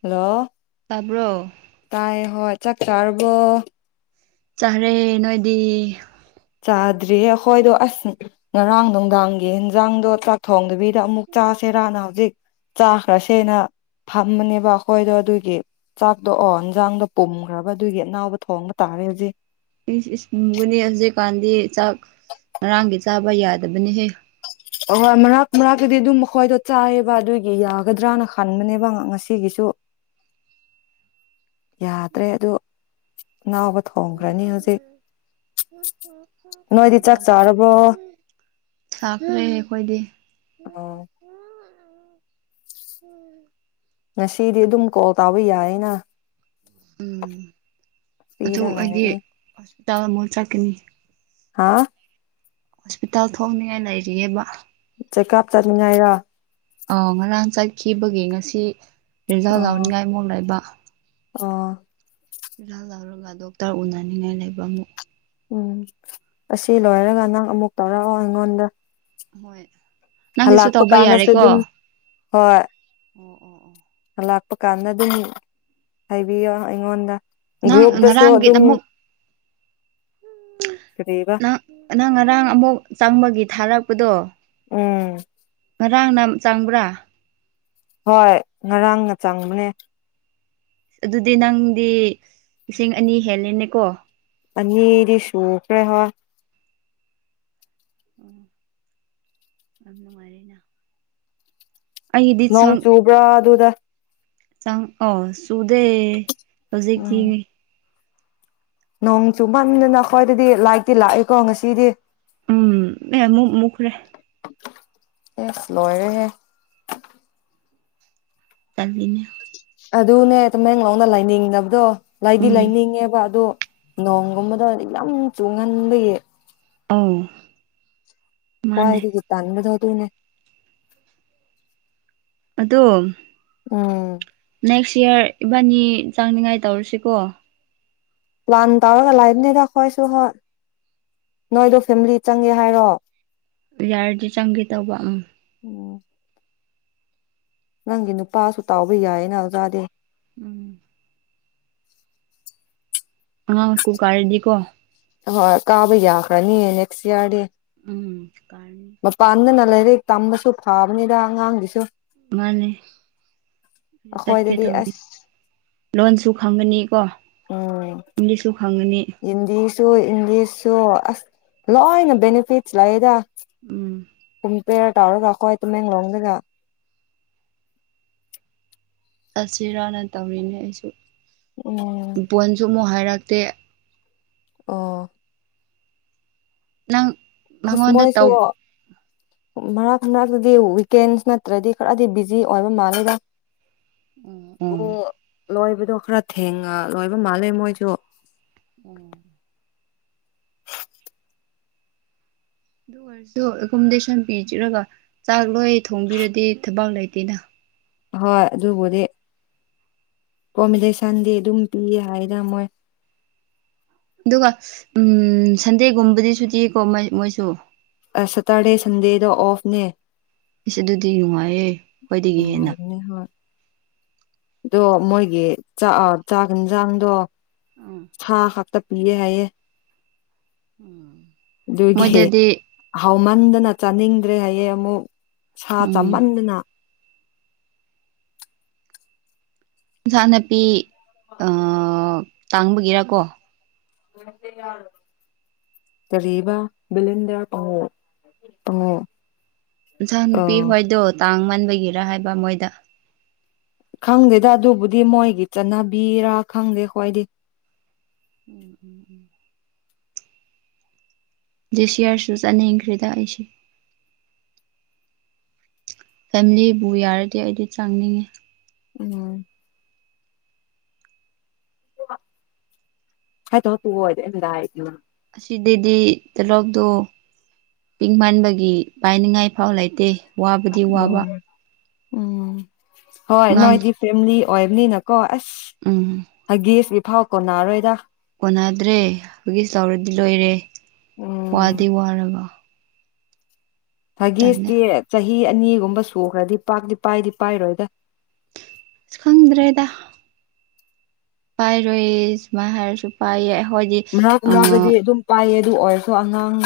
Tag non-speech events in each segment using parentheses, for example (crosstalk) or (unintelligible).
hello ꯇꯥꯕ꯭ꯔꯣ ꯇꯥꯏ ꯍꯣꯏ ꯆꯠꯀꯥꯔꯕꯨꯣ ꯆꯥꯔꯦ ꯅꯣꯏꯗꯤ ꯆꯥꯗ꯭ꯔꯤꯌꯦ ꯑꯩꯈꯣꯏꯗꯣ ꯑꯁ ꯉꯔꯥꯡ ꯅꯨꯡꯗꯥꯡꯒꯤ ꯌꯦꯟꯖꯥꯡꯗꯣ ꯆꯥꯛ ꯊꯣꯡꯗꯕꯤ ꯁꯤꯗ ꯑꯃꯨꯛ ꯆꯥꯁꯦꯔꯥꯅ ꯍꯧꯖꯤꯛ ꯆꯥꯈ꯭ꯔꯁꯦꯅ ꯐꯝꯕꯅꯦꯕ ꯑꯩꯈꯣꯏꯗꯣ ꯑꯗꯨꯒꯤ ꯆꯥꯛꯇꯣ ꯑꯣ ꯌꯦꯟꯖꯥꯡꯗꯣ ꯄꯨꯝꯈ꯭ꯔꯕ ꯑꯗꯨꯒꯤ ꯑꯅꯥꯎꯕ ꯊꯣꯡꯕ ꯇꯥꯔꯦ ꯍꯧꯖꯤꯛ ꯏꯁꯕꯨꯅꯤ ꯍꯧꯖꯤꯛꯀꯥꯟꯗꯤ ꯆꯥꯛ ꯉꯔꯥꯡꯒꯤ ꯆꯥꯕ ꯌꯥꯗꯕꯅꯤꯍꯦ ꯑꯍꯣꯏ ꯃꯔꯛ ꯃꯔꯥꯛꯀꯤꯗꯤ ꯑꯗꯨꯝ ꯃꯈꯣꯏꯗꯣ ꯆꯥꯏꯑꯕ ꯑꯗꯨꯒꯤ ꯌꯥꯒꯗ꯭ꯔꯅ ꯈꯟꯕꯅꯦꯕ ꯉꯁꯤꯒꯤꯁꯨ ꯌꯥꯗ꯭ꯔꯦ ꯑꯗꯨ ꯅꯥꯎꯕ ꯊꯣꯡꯈ꯭ꯔꯅꯤ ꯍꯧꯖꯤꯛ ꯀ ꯅꯣꯏꯗꯤ ꯆꯥꯛ ꯆꯥꯔꯕ꯭ꯔꯣ ꯆꯥꯛꯈ꯭ꯔꯦ ꯑꯩꯈꯣꯏꯗꯤ ꯑꯣ ꯉꯁꯤꯗꯤ ꯑꯗꯨꯝ ꯀꯣꯜ ꯇꯥꯕ ꯌꯥꯏ ꯑꯩꯅ ꯄꯤꯗ ꯂꯒ ꯇꯥꯃꯣꯜ ꯆꯥꯛꯅꯤ ꯍꯥꯥ ꯍꯣꯁꯄꯤꯇꯥꯜ ꯊꯣꯛꯅꯤꯡꯉꯥꯏ ꯂꯩꯔꯤꯑꯦꯕ ꯆꯦꯛꯀꯥꯞ ꯆꯠꯅꯤꯡꯉꯥꯏꯔꯣ ꯑ ꯉꯔꯥꯡ ꯆꯠꯈꯤꯕꯒꯤ ꯉꯁꯤ ꯑꯥ ꯖꯜꯒꯥꯎꯅꯤꯉꯥꯏꯃꯣꯟ ꯂꯩꯕ ꯑꯥ ꯏꯖ ꯂꯧꯔꯒ ꯗꯣꯛꯇꯔ ꯎꯅꯅꯤꯡꯉꯥꯏ ꯂꯩꯕ ꯑꯃꯨꯛ ꯎꯝ ꯑꯁꯤ ꯂꯣꯏꯔꯒ ꯅꯪ ꯑꯃꯨꯛ ꯇꯧꯔꯛꯑꯣ ꯑꯩꯉꯣꯟꯗ ꯍꯣꯏ ꯅꯪꯒꯤꯁꯨ ꯂꯥꯛꯄ ꯇꯧꯕ ꯀꯥꯟꯗꯁꯨ ꯌꯥꯔꯦꯀꯣ ꯑꯗꯨꯝ ꯍꯣꯏ ꯑꯣ ꯑꯣ ꯑꯣ ꯂꯥꯛꯄ ꯀꯥꯟꯗ ꯑꯗꯨꯝ ꯍꯥꯏꯕꯤꯌꯣ ꯑꯩꯉꯣꯟꯗ ꯅꯪ ꯒ꯭ꯔꯨꯞꯇꯁꯨ ꯉꯔꯥꯡꯒꯤ ꯑꯗꯨꯝ ꯑꯃꯨꯛ ꯀꯔꯤꯕ ꯅꯪ ꯅꯪ ꯉꯔꯥꯡ ꯑꯃꯨꯛ ꯆꯪꯕꯒꯤ ꯊꯥꯔꯛ ꯀꯨꯗꯣꯡ ꯎꯝ ꯉꯔꯥꯡ ꯅ ꯆꯪꯕ꯭ꯔꯥ ꯍꯣꯏ ꯉꯔꯥꯡꯅ ꯆꯪꯕꯅꯦ ꯑꯗꯨꯗꯤ ꯅꯪꯗꯤ ꯂꯤꯁꯤꯡ ꯑꯅꯤ ꯍꯦꯂꯦꯅꯦꯀꯣ ꯑꯅꯤꯗꯤ ꯁꯨꯈ꯭ꯔꯦ ꯍꯣ ꯎꯝ ꯑꯅ ꯃꯔꯤꯅ ꯅꯣꯡ ꯆꯨꯕ꯭ꯔꯥ ꯑꯗꯨꯗ ꯆꯪ ꯑ ꯆꯨꯗꯦ ꯍꯧꯖꯤꯛꯇꯤ ꯎꯝ ꯅꯣꯡ ꯆꯨꯃꯟꯗꯅ ꯑꯩꯈꯣꯏꯗꯗꯤ ꯂꯥꯏꯔꯤꯛꯇꯤ ꯂꯥꯛꯑꯦꯀꯣ ꯉꯁꯤꯗꯤ ꯎꯝ ꯑꯦ ꯃꯈꯔꯦ ꯁ ꯂꯣꯏ ꯔꯦꯍꯦ ꯆꯠꯂꯤꯅꯦ ꯑꯗꯨꯅꯦ ꯇꯃꯦꯦꯡ ꯂꯥꯎꯅ ꯂꯥꯏꯅꯤꯡꯗꯕꯗꯣ ꯂꯩꯗꯤ ꯎꯝ ꯂꯩꯅꯤꯡꯉꯦꯕ ꯑꯗꯣ ꯅꯣꯡꯒꯨꯝꯕꯗ ꯌꯥꯝ ꯆꯨꯡꯍꯟꯕꯌꯦ ꯑꯣ ꯐꯋꯥꯏꯔꯤ ꯇ ꯊ ꯑꯗꯨꯅ ꯑꯗꯣ ꯎꯝ ꯅꯦꯛꯁ ꯏꯌꯥꯔ ꯏꯕꯥꯅꯤ ꯆꯥꯅꯤꯉꯥꯏ ꯇꯧꯔꯁꯤꯀꯣ ꯄ꯭ꯂꯥꯟ ꯇꯧꯔꯒ ꯂꯥꯛꯏꯕꯅꯤꯗ ꯑꯩꯈꯣꯏꯁꯨ ꯍꯣꯏ ꯅꯣꯏꯗꯣ ꯐꯦꯃꯤꯂꯤ ꯆꯪꯉꯦ ꯍꯥꯏꯔꯣ ꯌꯥꯔꯗꯤ ꯆꯪꯒꯦ ꯇꯧꯕ ꯎꯝ ꯑꯣ ꯅꯪꯒꯤꯅ ꯄꯥꯁꯨ ꯇꯕ ꯌꯥꯌꯦ ꯅꯖꯗꯦ ꯎꯝ ꯑꯉꯥꯡ ꯁꯀꯨꯜ ꯀꯥꯔꯗꯤꯀꯣ ꯍꯣꯏ ꯀꯥꯕ ꯌꯥꯈ꯭ꯔꯅꯤꯌꯦ ꯅꯦꯛꯁ ꯌꯥꯔꯗꯦ ꯎꯝ ꯀꯥꯔꯅꯤ ꯃꯄꯅꯗꯅ‌ꯦ ꯂꯥꯏꯔꯤꯛ ꯇꯝꯕꯁꯨ ꯐꯥꯕꯅꯤꯗ ꯑꯉꯥꯡꯒꯤꯁꯨ ꯃꯥꯅꯦ ꯆꯠꯀꯦ ꯑꯩꯈꯣꯏꯗꯗꯤ ꯇꯧꯔꯤ ꯑꯁ ꯂꯣꯟꯁꯨ ꯈꯪꯒꯅꯤ ꯀꯣ ꯎꯝ ꯏꯪꯂꯤꯁꯨ ꯈꯊꯉꯅꯤ ꯁꯣ ꯏꯪꯂꯤꯁ ꯁꯣ ꯑꯁ ꯂꯣꯏꯅ ꯕꯅꯤꯐꯤꯠꯁ ꯂꯩꯑꯦꯗ ꯎꯝ (unintelligible) ꯇꯥꯎꯔꯒ ꯑꯩꯏ ꯇꯥꯃꯦꯡꯂꯣꯡꯗꯒ ꯑꯁꯤꯁꯤꯔꯥꯅ ꯇꯧꯔꯤꯅꯦ ꯑꯩꯁꯨ ꯎꯝ ꯕ‌ꯣꯟꯖꯨ ꯃꯨꯛ ꯍꯥꯏꯔꯥ ꯇ‌ꯦ ꯑꯣ ꯅꯪ ꯃꯉꯣꯟꯗ ꯑꯁꯃꯣꯏꯁꯨ ꯇꯧ ꯃꯔꯛ ꯑꯃꯥꯕꯨꯗꯤ ꯋꯤꯛꯀꯦꯟꯁ ꯅꯠꯇ꯭ꯔꯗꯤ ꯈꯔꯗꯤ ꯕꯤꯖꯤ ꯑꯣꯏꯕ ꯃꯥꯜꯂꯦꯗ ꯎꯝ ꯑꯣ ꯎꯝ ꯂꯣꯏꯕꯗꯣ ꯈꯔ ꯊꯦꯡꯉ ꯂꯣꯏꯕ ꯃꯥꯜꯂꯦ ꯃꯣꯏꯁꯨ ꯎꯝ ꯑꯗꯨ ꯑꯣꯏꯔꯁꯨ ꯑꯦꯀꯣꯃꯣꯗꯦꯁꯟ ꯄꯤꯖꯔꯒ ꯆꯥꯛꯄ ꯂꯣꯏ ꯊꯣꯡꯕꯤꯔꯗꯤ ꯊꯕꯛ ꯂꯩꯇꯦꯅ ꯍꯣꯏ ꯑꯗꯨꯕꯨꯗꯤ ꯑꯦꯀꯣꯃꯤꯗꯦꯁꯟꯗꯤ ꯑꯗꯨꯝ ꯄꯤꯌꯦ ꯍꯥꯏꯅ ꯃꯣꯏ ꯑꯗꯨꯒ ꯎꯝ ꯁꯟꯗꯦꯒꯨꯝꯕꯗꯤ ꯁꯨꯇꯤꯀꯣꯏ ꯃꯣꯏꯁꯨ ꯁꯇꯔꯗꯦ ꯁꯟꯗꯦꯗ ꯑꯣꯐꯅꯦ ꯑꯩꯁ ꯑꯗꯨꯗꯤ ꯅꯨꯡꯉꯥꯏꯌꯦ ꯈ꯭ꯣꯏꯗꯒꯤ ꯍꯦꯟꯅ ꯑꯣꯗꯣ ꯃꯣꯏꯒꯤ ꯆꯥꯛ ꯆꯥꯛ ꯌꯦꯟꯖꯥꯡꯗꯣ ꯎꯝ ꯍꯥ ꯍꯥ ꯇꯄꯤꯌꯦ ꯍꯥꯏ ꯎꯝ ꯗꯨꯒꯤ ꯃꯣꯏꯗꯗꯤ ꯑꯍꯥꯑꯣ ꯆꯃꯟꯗꯅ ꯆꯥꯅꯤꯡꯗ꯭ꯔꯦ ꯍꯌꯦꯡ ꯑꯃꯨꯛ ꯁꯥ ꯆꯥꯃꯟꯗꯅ ꯏꯟꯁꯥꯡ ꯅꯥꯄꯤ ꯇꯥꯡꯕꯒꯤꯔꯀꯣ ꯀꯔꯤꯕꯥ ꯕꯤꯗ ꯄꯉ ꯄꯉꯣ ꯁꯍꯟꯨꯄꯤ ꯍꯣꯏꯗꯣ ꯇꯥꯡ ꯃꯟꯕꯒꯤꯔ ꯍꯥꯏꯕ ꯃꯣꯏꯗ ꯈꯪꯗꯦꯗ ꯑꯗꯨꯕꯨꯗꯤ ꯃꯣꯏꯒꯤ ꯆꯠꯅꯕꯤꯔ ꯈꯪꯗꯦ ꯈ꯭ꯋꯥꯏꯗꯤ ꯎꯝ ꯎꯝ ꯎꯝ ꯦꯁꯤꯌꯥꯔꯁꯨꯁ ꯑꯅꯈ꯭ꯔꯤꯗꯥ ꯑꯩꯁ ꯐꯦꯃꯤꯂꯤꯕꯨ ꯌꯥꯔꯗꯤ ꯑꯩꯗꯤ ꯆꯪꯅꯤꯡꯉꯤ ꯎꯝ ꯍꯥꯏ ꯇ ꯑꯣꯏꯗ ꯑꯗ ꯑꯁꯤꯗꯗꯤ ꯇꯦꯂꯣꯞꯇꯣ ꯄꯤꯡ ꯃꯟꯥꯟꯕꯒꯤ ꯄꯥꯏꯅꯤꯡꯉꯥꯏ ꯐꯥꯎ ꯂꯩꯇꯦ ꯋꯥꯕꯗꯤ ꯋꯥꯕ ꯎꯝ ꯎꯝ ꯍꯣꯏ ꯑꯉꯥꯡ ꯅꯣꯏꯗꯤ ꯐꯦꯂꯤ ꯑꯣꯏꯕꯅꯤꯅꯀꯣ ꯎꯝ ꯑꯁ ꯍꯥꯏꯒꯦꯁ ꯐꯥꯎ ꯀꯣ ꯅꯥꯔꯣꯏꯗ ꯀꯣꯟꯅꯗ꯭ꯔꯦ ꯍꯧꯒꯤ ꯆꯥꯎꯔꯗꯤ ꯂꯣꯏꯔꯦ ꯎꯝ ꯋꯥꯗꯤ ꯋꯥꯔꯕ ꯇꯜꯂꯦ ꯊꯒꯁꯇꯦ ꯆ ꯆꯍꯤ ꯑꯅꯤꯒꯨꯝꯕ ꯁꯨꯈ꯭ꯔꯗꯤ ꯄꯥꯛꯇꯤ ꯄꯥꯏꯗꯤ ꯄꯥꯏꯔꯣꯏꯗ ꯑꯁ ꯈꯪꯗ꯭ꯔꯦꯗ ꯄꯥꯏꯔꯣꯏ ꯏꯁꯃ ꯍꯥꯏꯔꯁꯨ ꯄꯥꯏꯌꯦ ꯑꯩꯈꯣꯏꯗꯤ ꯑ ꯎꯝ ꯃꯥꯒꯗꯤ ꯑꯗꯨꯝ ꯄꯥꯏꯑ ꯑꯗꯨ ꯑꯣꯏꯔꯁꯨ ꯑꯉꯥꯡ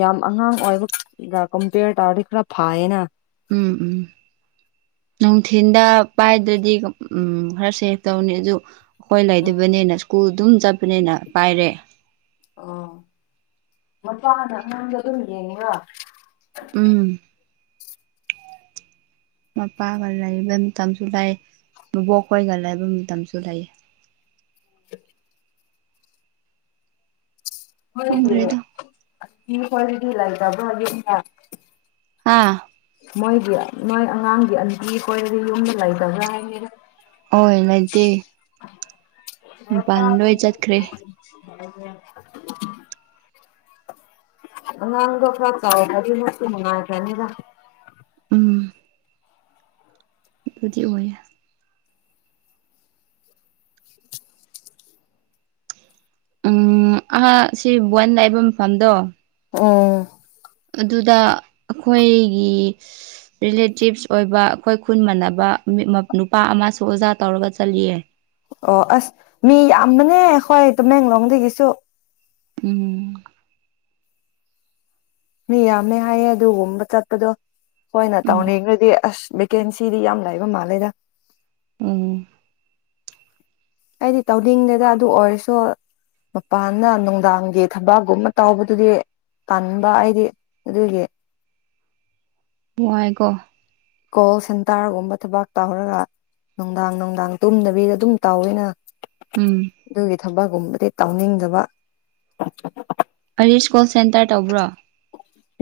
ꯌꯥꯝ ꯑꯉꯥꯡ ꯑꯣꯏꯕꯒ ꯀꯝꯄꯦꯌꯔ ꯇꯧꯔꯗꯤ ꯈꯔ ꯐꯌꯦꯅ ꯎꯝ ꯎꯝ ꯅꯨꯡꯊꯤꯟꯗ ꯄꯥꯏꯗ꯭ꯔꯗꯤ ꯎꯝ ꯈꯔ ꯁꯦꯦꯛ ꯇꯧꯅꯤ ꯑꯗꯨ ꯍꯣꯏ ꯎꯝ ꯂꯩꯗꯕꯅꯦꯅ ꯁ꯭ꯀꯨꯜ ꯑꯗꯨꯝ ꯆꯠꯄꯅꯤꯅ ꯄꯥꯏꯔꯦ ꯑꯣ ꯃꯄꯥꯅ ꯑꯉꯥꯡꯗ ꯑꯗꯨꯝ ꯌꯦꯡꯉꯤꯔ ꯎꯝ ꯃꯄꯥꯒ ꯂꯩꯕ ꯃꯇꯝꯁꯨ ꯂꯩ ꯃꯕꯣꯛꯈꯣꯏꯒ ꯂꯩꯕ ꯃꯇꯝꯁꯨ ꯂꯩ (inaudible) ꯈꯪꯗ꯭ꯔꯦꯗ ꯃꯅꯤ ꯀ꯭ꯋꯥꯂꯤꯇꯤ ꯂꯥꯛ ꯇꯕ꯭ꯔꯒꯤ ꯑꯥ ꯃꯣꯏꯗꯤ ꯅꯣꯏ ꯑꯉꯥꯡꯗꯤ ꯑꯟꯇꯤ ꯀꯣꯏꯔꯗꯤ ꯌꯨꯝꯗ ꯂꯩꯇꯕ꯭ꯔꯥ ꯍꯥꯏꯅꯤꯗ ꯍ ꯂꯩꯥꯏꯇꯦ (inaudible) ꯍ ꯇ ꯆꯠꯈ꯭ꯔꯦ ꯍ ꯑꯉꯥꯡꯒ ꯈꯔ ꯆꯥꯎꯒꯗꯤ ꯃꯁꯨ ꯃꯅꯨꯡꯉꯥꯏꯖꯅꯤꯗ ꯗꯤ ꯑꯦ (inaudible) ꯎꯝ ꯑꯍꯥꯛ ꯁꯤ ꯕꯟ ꯂꯏꯕ ꯃꯐꯝꯗꯣ ꯑꯣ ꯑꯗꯨꯗ ꯑꯈꯣꯏꯒꯤ ꯁꯍꯍ ꯔꯤꯂꯦꯇꯤꯞꯁ ꯑꯣꯏꯕ ꯑꯩꯈꯣꯏ ꯈꯨꯟ ꯃꯥꯟꯅꯕ ꯃꯤ ꯃ ꯅꯨꯄꯥ ꯑꯃꯁꯨ ꯑꯣꯖꯥ ꯇꯧꯔꯒ ꯆꯜꯂꯤꯌꯦ ꯑꯣ ꯑꯁ ꯃꯤ ꯌꯥꯝꯕꯅꯦ ꯑꯈꯣꯏ ꯇꯃꯦꯡꯂꯣꯡꯗꯒꯤꯁꯨ ꯎꯝ ꯃꯤ ꯌꯥꯝꯃꯦ ꯍꯥꯏꯌꯦ ꯑꯗꯨꯒꯨꯝꯕ ꯆꯠꯄꯗꯣ ꯑꯩꯈꯣꯏꯅ ꯎꯝ ꯇꯧꯅꯤꯡꯈ꯭ꯔꯗꯤ ꯑꯁ ꯚꯦꯀꯦꯟꯁꯤꯗꯤ ꯌꯥꯝ ꯂꯩꯕ ꯃꯥꯜꯂꯦꯗ ꯎꯝ ꯑꯩꯗꯤ ꯇꯧꯅꯤꯡꯗꯦꯗ ꯑꯗꯨ ꯑꯣꯏꯔꯁꯨ ꯃꯄꯥꯟꯗ ꯅꯨꯡꯗꯥꯡꯒꯤ ꯊꯕꯛꯒꯨꯝꯕ ꯇꯧꯕꯗꯨꯗꯤ ꯇꯥꯟꯕ ꯑꯩꯗꯤ ꯑꯗꯨꯒꯤ ꯅꯨꯡꯉꯥꯏꯒꯣ ꯀꯣꯜ ꯁꯦꯟꯇꯔꯒꯨꯝꯕ ꯊꯕꯛ ꯇꯧꯍꯔꯒ ꯅꯨꯡꯗꯥꯡ ꯅꯨꯡꯗꯥꯡ ꯇꯨꯝꯗꯕꯤꯗ ꯑꯗꯨꯝ ꯇꯧꯋꯤꯅ ꯎꯝ ꯑꯗꯨꯒꯤ ꯊꯕꯛꯀꯨꯝꯕꯗꯤ ꯇꯧꯅꯤꯡꯗꯕ ꯑꯔꯤꯁ ꯀꯣꯜ ꯁꯦꯟꯇꯔ ꯇꯧꯕ꯭ꯔꯣ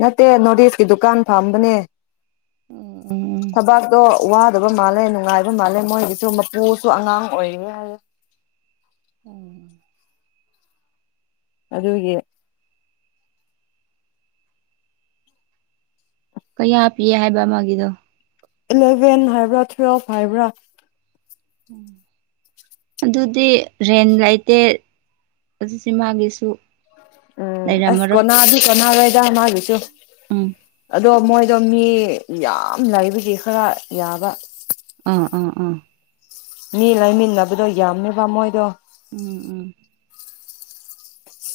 ꯅꯠꯇꯦ ꯅꯣꯔꯠ ꯏꯁꯀꯤ ꯗꯨꯀꯥꯟ ꯐꯝꯕꯅꯦ ꯎꯝ ꯊꯕꯥꯛꯇꯣ ꯋꯥꯗꯕ ꯃꯥꯜꯂꯦ ꯅꯨꯡꯉꯥꯏꯕ ꯃꯥꯜꯂꯦ ꯃꯣꯏꯒꯤꯁꯨ ꯃꯄꯨꯁꯨ ꯑꯉꯥꯡ ꯑꯣꯏꯔꯤ ꯍꯥꯏꯌꯦ ꯎꯝ ꯑꯗꯨꯒꯤ ꯀꯌꯥ ꯄꯤꯌꯦ ꯍꯥꯏꯕ ꯃꯥꯒꯤꯗꯣ ꯏꯂꯦꯚꯦꯟ ꯍꯥꯏꯕ꯭ꯔꯥ ꯇꯨꯋꯦꯜꯐ ꯍꯥꯏꯕ꯭ꯔꯥ ꯎꯝ ꯑꯗꯨꯗꯤ ꯔꯦꯟ ꯂꯩꯇꯦ ꯑꯗꯨꯗꯤ ꯃꯥꯒꯤꯁꯨ ꯎꯝ ꯑꯁ ꯂꯩꯔꯝꯃꯔꯣꯏ ꯀꯣꯅꯥꯗꯤ ꯀꯣꯟꯅꯔꯣꯏ ꯗꯥ ꯃꯥꯒꯤꯁꯨ ꯎꯝ ꯑꯗꯣ ꯃꯣꯏ ꯑꯗꯣ ꯃꯤ ꯌꯥꯝ ꯂꯩꯏꯕꯒꯤ ꯈꯔ ꯌꯥꯕ ꯑꯥ ꯑꯥ ꯑꯥ ꯃꯤ ꯂꯩꯃꯤꯟꯅꯕꯗꯣ ꯌꯥꯝꯃꯦꯕ ꯃꯣꯏꯗꯣ ꯎꯝ ꯎꯝ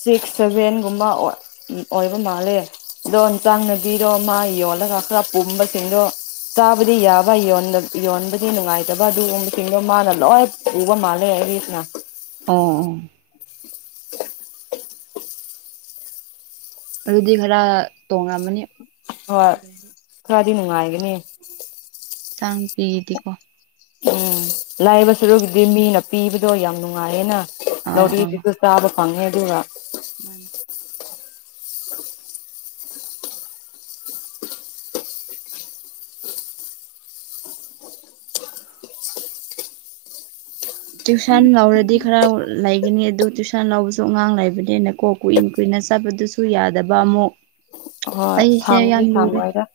ꯁꯤꯛꯁ ꯁꯚꯦꯟꯒꯨꯝꯕ ꯑꯣꯏ ꯎꯝ ꯑꯣꯏꯕ ꯃꯥꯜꯂꯦ ꯑꯗꯣ ꯍꯤꯟꯆꯥꯡ ꯅꯥꯄꯤꯗꯣ ꯃꯥ ꯌꯣꯜꯂꯒ ꯈꯔ ꯄꯨꯝꯕꯁꯤꯡꯗꯣ ꯆꯥꯕꯗꯤ ꯌꯥꯕ ꯌꯣꯟꯗ ꯌꯣꯟꯕꯗꯤ ꯅꯨꯡꯉꯥꯏꯇꯕ ꯑꯗꯨꯒꯨꯝꯕꯁꯤꯡꯗꯣ ꯃꯥꯅ ꯂꯣꯏ ꯄꯨꯕ ꯃꯥꯜꯂꯦ ꯑꯦꯔꯤꯁꯅ ꯑꯣ ꯑꯣ ꯑꯗꯨꯗꯤ ꯈꯔ ꯇꯣꯡꯉꯥꯝꯃꯅꯤ ꯗꯤ ꯅꯨꯡꯉꯥꯏꯒꯅꯤ ꯆꯥꯡ ꯄꯤꯔꯤꯗꯤꯀꯣ ꯎꯝ ꯂꯥꯏꯕ ꯁꯨꯔꯨꯒꯤꯗꯤ ꯃꯤꯅ ꯄꯤꯕꯗꯣ ꯌꯥꯝ ꯅꯨꯡꯉꯥꯏꯌꯦꯅ ꯑꯧ ꯅꯣꯔꯠ ꯑꯧ ꯏꯁꯇꯁꯨ ꯆꯥꯕ ꯐꯪꯉꯦ ꯑꯗꯨꯒ ꯃꯥꯅꯤ ꯂꯧꯁꯤꯟꯕ ꯉꯝꯗꯕ ꯇ꯭ꯌꯨꯁꯟ ꯂꯧꯔꯗꯤ ꯈꯔ ꯂꯩꯒꯅꯤ ꯑꯗꯨ ꯇꯨꯏꯁꯟ ꯂꯧꯕꯁꯨ ꯑꯉꯥꯡ ꯂꯩꯕꯅꯤꯅꯀꯣ ꯀꯨꯏꯅ ꯀꯨꯏꯅ ꯆꯠꯄꯗꯨꯁꯨ ꯌꯥꯗꯕ ꯑꯃꯨꯛ ꯍꯣꯏ ꯑꯩꯁꯦ ꯁꯥꯡꯕꯗꯤ ꯌꯥꯝ ꯂꯨꯔꯦ ꯁꯥꯡꯉꯣꯏꯗ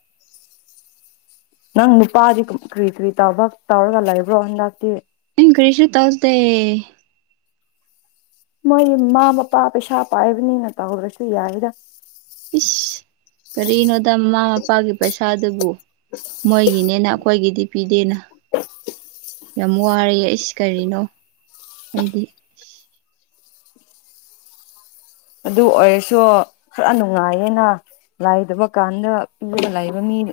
ꯅꯪ ꯅꯨꯄꯥꯗꯤ ꯀꯝ ꯀ꯭ꯔꯤ ꯀ꯭ꯔꯤ ꯇꯧꯕꯛ ꯇꯧꯔꯒ ꯂꯩꯕ꯭ꯔꯣ ꯍꯟꯗꯛꯇꯤ ꯏꯪ ꯀꯔꯤꯁꯨ ꯇꯧꯗꯦ ꯃꯣꯏꯒꯤ ꯃꯃꯥ ꯃꯄꯥ ꯄꯩꯁꯥ ꯄꯥꯏꯕꯅꯤꯅ ꯇꯧꯗ꯭ꯔꯁꯨ ꯌꯥꯏꯗ ꯏꯁ ꯁꯥꯗꯕꯨ ꯃꯣꯏꯒꯤꯅꯦꯅ ꯑꯩꯈꯣꯏꯒꯤꯗꯤ ꯄꯤꯗꯦꯅ ꯌꯥꯝ ꯋꯥꯔꯌꯦ ꯑꯩꯁ ꯀꯔꯤꯅꯣ ꯍꯥꯏꯗꯤ ꯑꯗꯨ ꯑꯣꯏꯔꯁꯨ ꯈꯔ ꯅꯨꯡꯉꯥꯏꯌꯦꯅ ꯂꯥꯏꯗꯕ ꯀꯥꯟꯗꯂꯒ ꯂꯩꯕ ꯃꯤꯗꯤ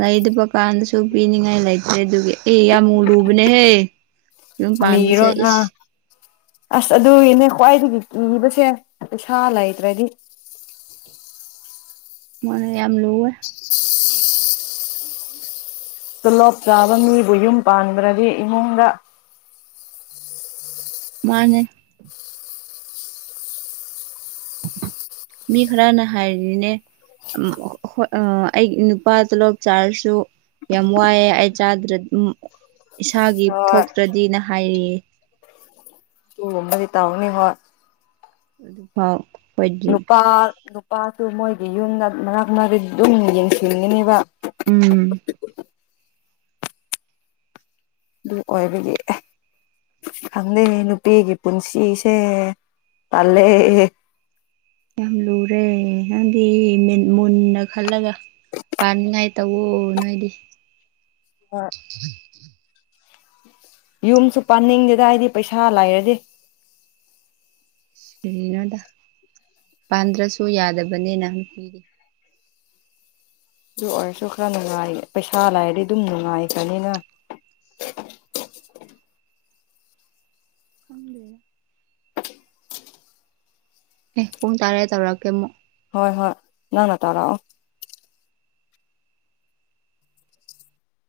ꯂꯩꯗꯕ ꯀꯥꯟꯗꯁꯨ ꯄꯤꯅꯤꯡꯉꯥꯏ ꯂꯩꯇꯦ ꯑꯗꯨꯒꯤ ꯑꯦ ꯌꯥꯝ ꯃꯨ ꯂꯨꯕꯅꯦꯍꯦ ꯌꯨꯝ ꯄꯥꯟꯕꯁꯦ ꯅꯤꯔꯣꯅ ꯏꯁ ꯑꯁ ꯑꯗꯨꯒꯤꯅꯦ ꯈ꯭ꯋꯥꯏꯗꯒꯤ ꯀꯤꯕꯁꯦ ꯄꯩꯁꯥ ꯂꯩꯇ꯭ꯔꯗꯤ ꯃꯅ ꯌꯥꯝ ꯂꯨꯦ ꯍꯁꯄꯝꯃꯗꯦ ꯇꯣꯂꯣꯞ ꯆꯥꯕ ꯃꯤꯕꯨ ꯌꯨꯝ ꯄꯥꯟꯕ꯭ꯔꯗꯤ ꯏꯃꯨꯡꯗ ꯃꯥꯅꯦ ꯃꯤ ꯈꯔꯅ ꯍꯥꯏꯔꯤꯅꯦ ꯑꯩ ꯅꯨꯄꯥ ꯇꯣꯂꯣꯞ ꯆꯥꯔꯁꯨ ꯌꯥꯝ ꯋꯥꯏꯑꯦ ꯑꯩ ꯆꯥꯗ꯭ꯔ ꯏꯁꯥꯒꯤ ꯍꯣꯏ ꯊꯣꯛꯇ꯭ꯔꯗꯤ ꯅꯍ ꯍꯥꯏꯔꯤꯌꯦ ꯇꯨꯒꯨꯝꯕꯗꯤ ꯇꯧꯅꯤ ꯍꯣꯏ ꯑꯗꯨꯐꯥꯎ ꯑꯩꯈꯣꯏꯗꯤ ꯅꯨꯄꯥ ꯅꯨ ꯄꯥꯠꯇꯨ ꯃꯣꯏꯒꯤ ꯌꯨꯝꯗ ꯃꯔꯛ ꯃꯔꯛꯇ ꯂꯨꯝꯅ ꯌꯦꯡꯁꯤꯟꯒꯅꯤꯕ ꯎꯝ ꯑꯗꯨ ꯑꯣꯏꯕꯒꯤ ꯈꯪꯗꯦ ꯅꯨꯄꯤꯒꯤ ꯄꯨꯟꯁꯤꯁꯦ ꯄꯜꯂꯦ ꯌꯥꯝ ꯂꯨꯔꯦ ꯅꯪꯗꯤ ꯃꯨꯟꯅ ꯈꯜꯂꯒ ꯄꯥꯅꯤꯉꯥꯏ ꯇꯧꯋ ꯅꯣꯏꯗꯤ ꯋꯥ ꯌꯨꯝꯁꯨ ꯄꯥꯅꯤꯡꯗꯦꯗ ꯍꯥꯏꯗꯤ ꯄꯩꯁꯥ ꯂꯥꯏꯔꯗꯤ ꯁꯂꯤꯅꯥꯣꯗ ꯄꯥꯟꯗ꯭ꯔꯁꯨ ꯌꯥꯗꯕꯅꯤꯅ ꯅꯨꯄꯤꯗꯤ ꯑꯗꯨ ꯑꯣꯏꯔꯁꯨ ꯈꯔ ꯅꯨꯡꯉꯥꯏ ꯄꯩꯁꯥ ꯂꯩꯔꯗꯤ ꯑꯗꯨꯝ ꯅꯨꯡꯉꯥꯏꯈꯅꯤꯅ ꯀꯝ ꯂ ꯑꯦ ꯄꯨꯡ ꯇꯔꯦ ꯇꯧꯔꯛꯀꯦ ꯑꯃꯨꯛ ꯍꯣꯏ ꯍꯣꯏ ꯅꯪꯅ ꯇꯧꯔꯥꯛꯑꯣ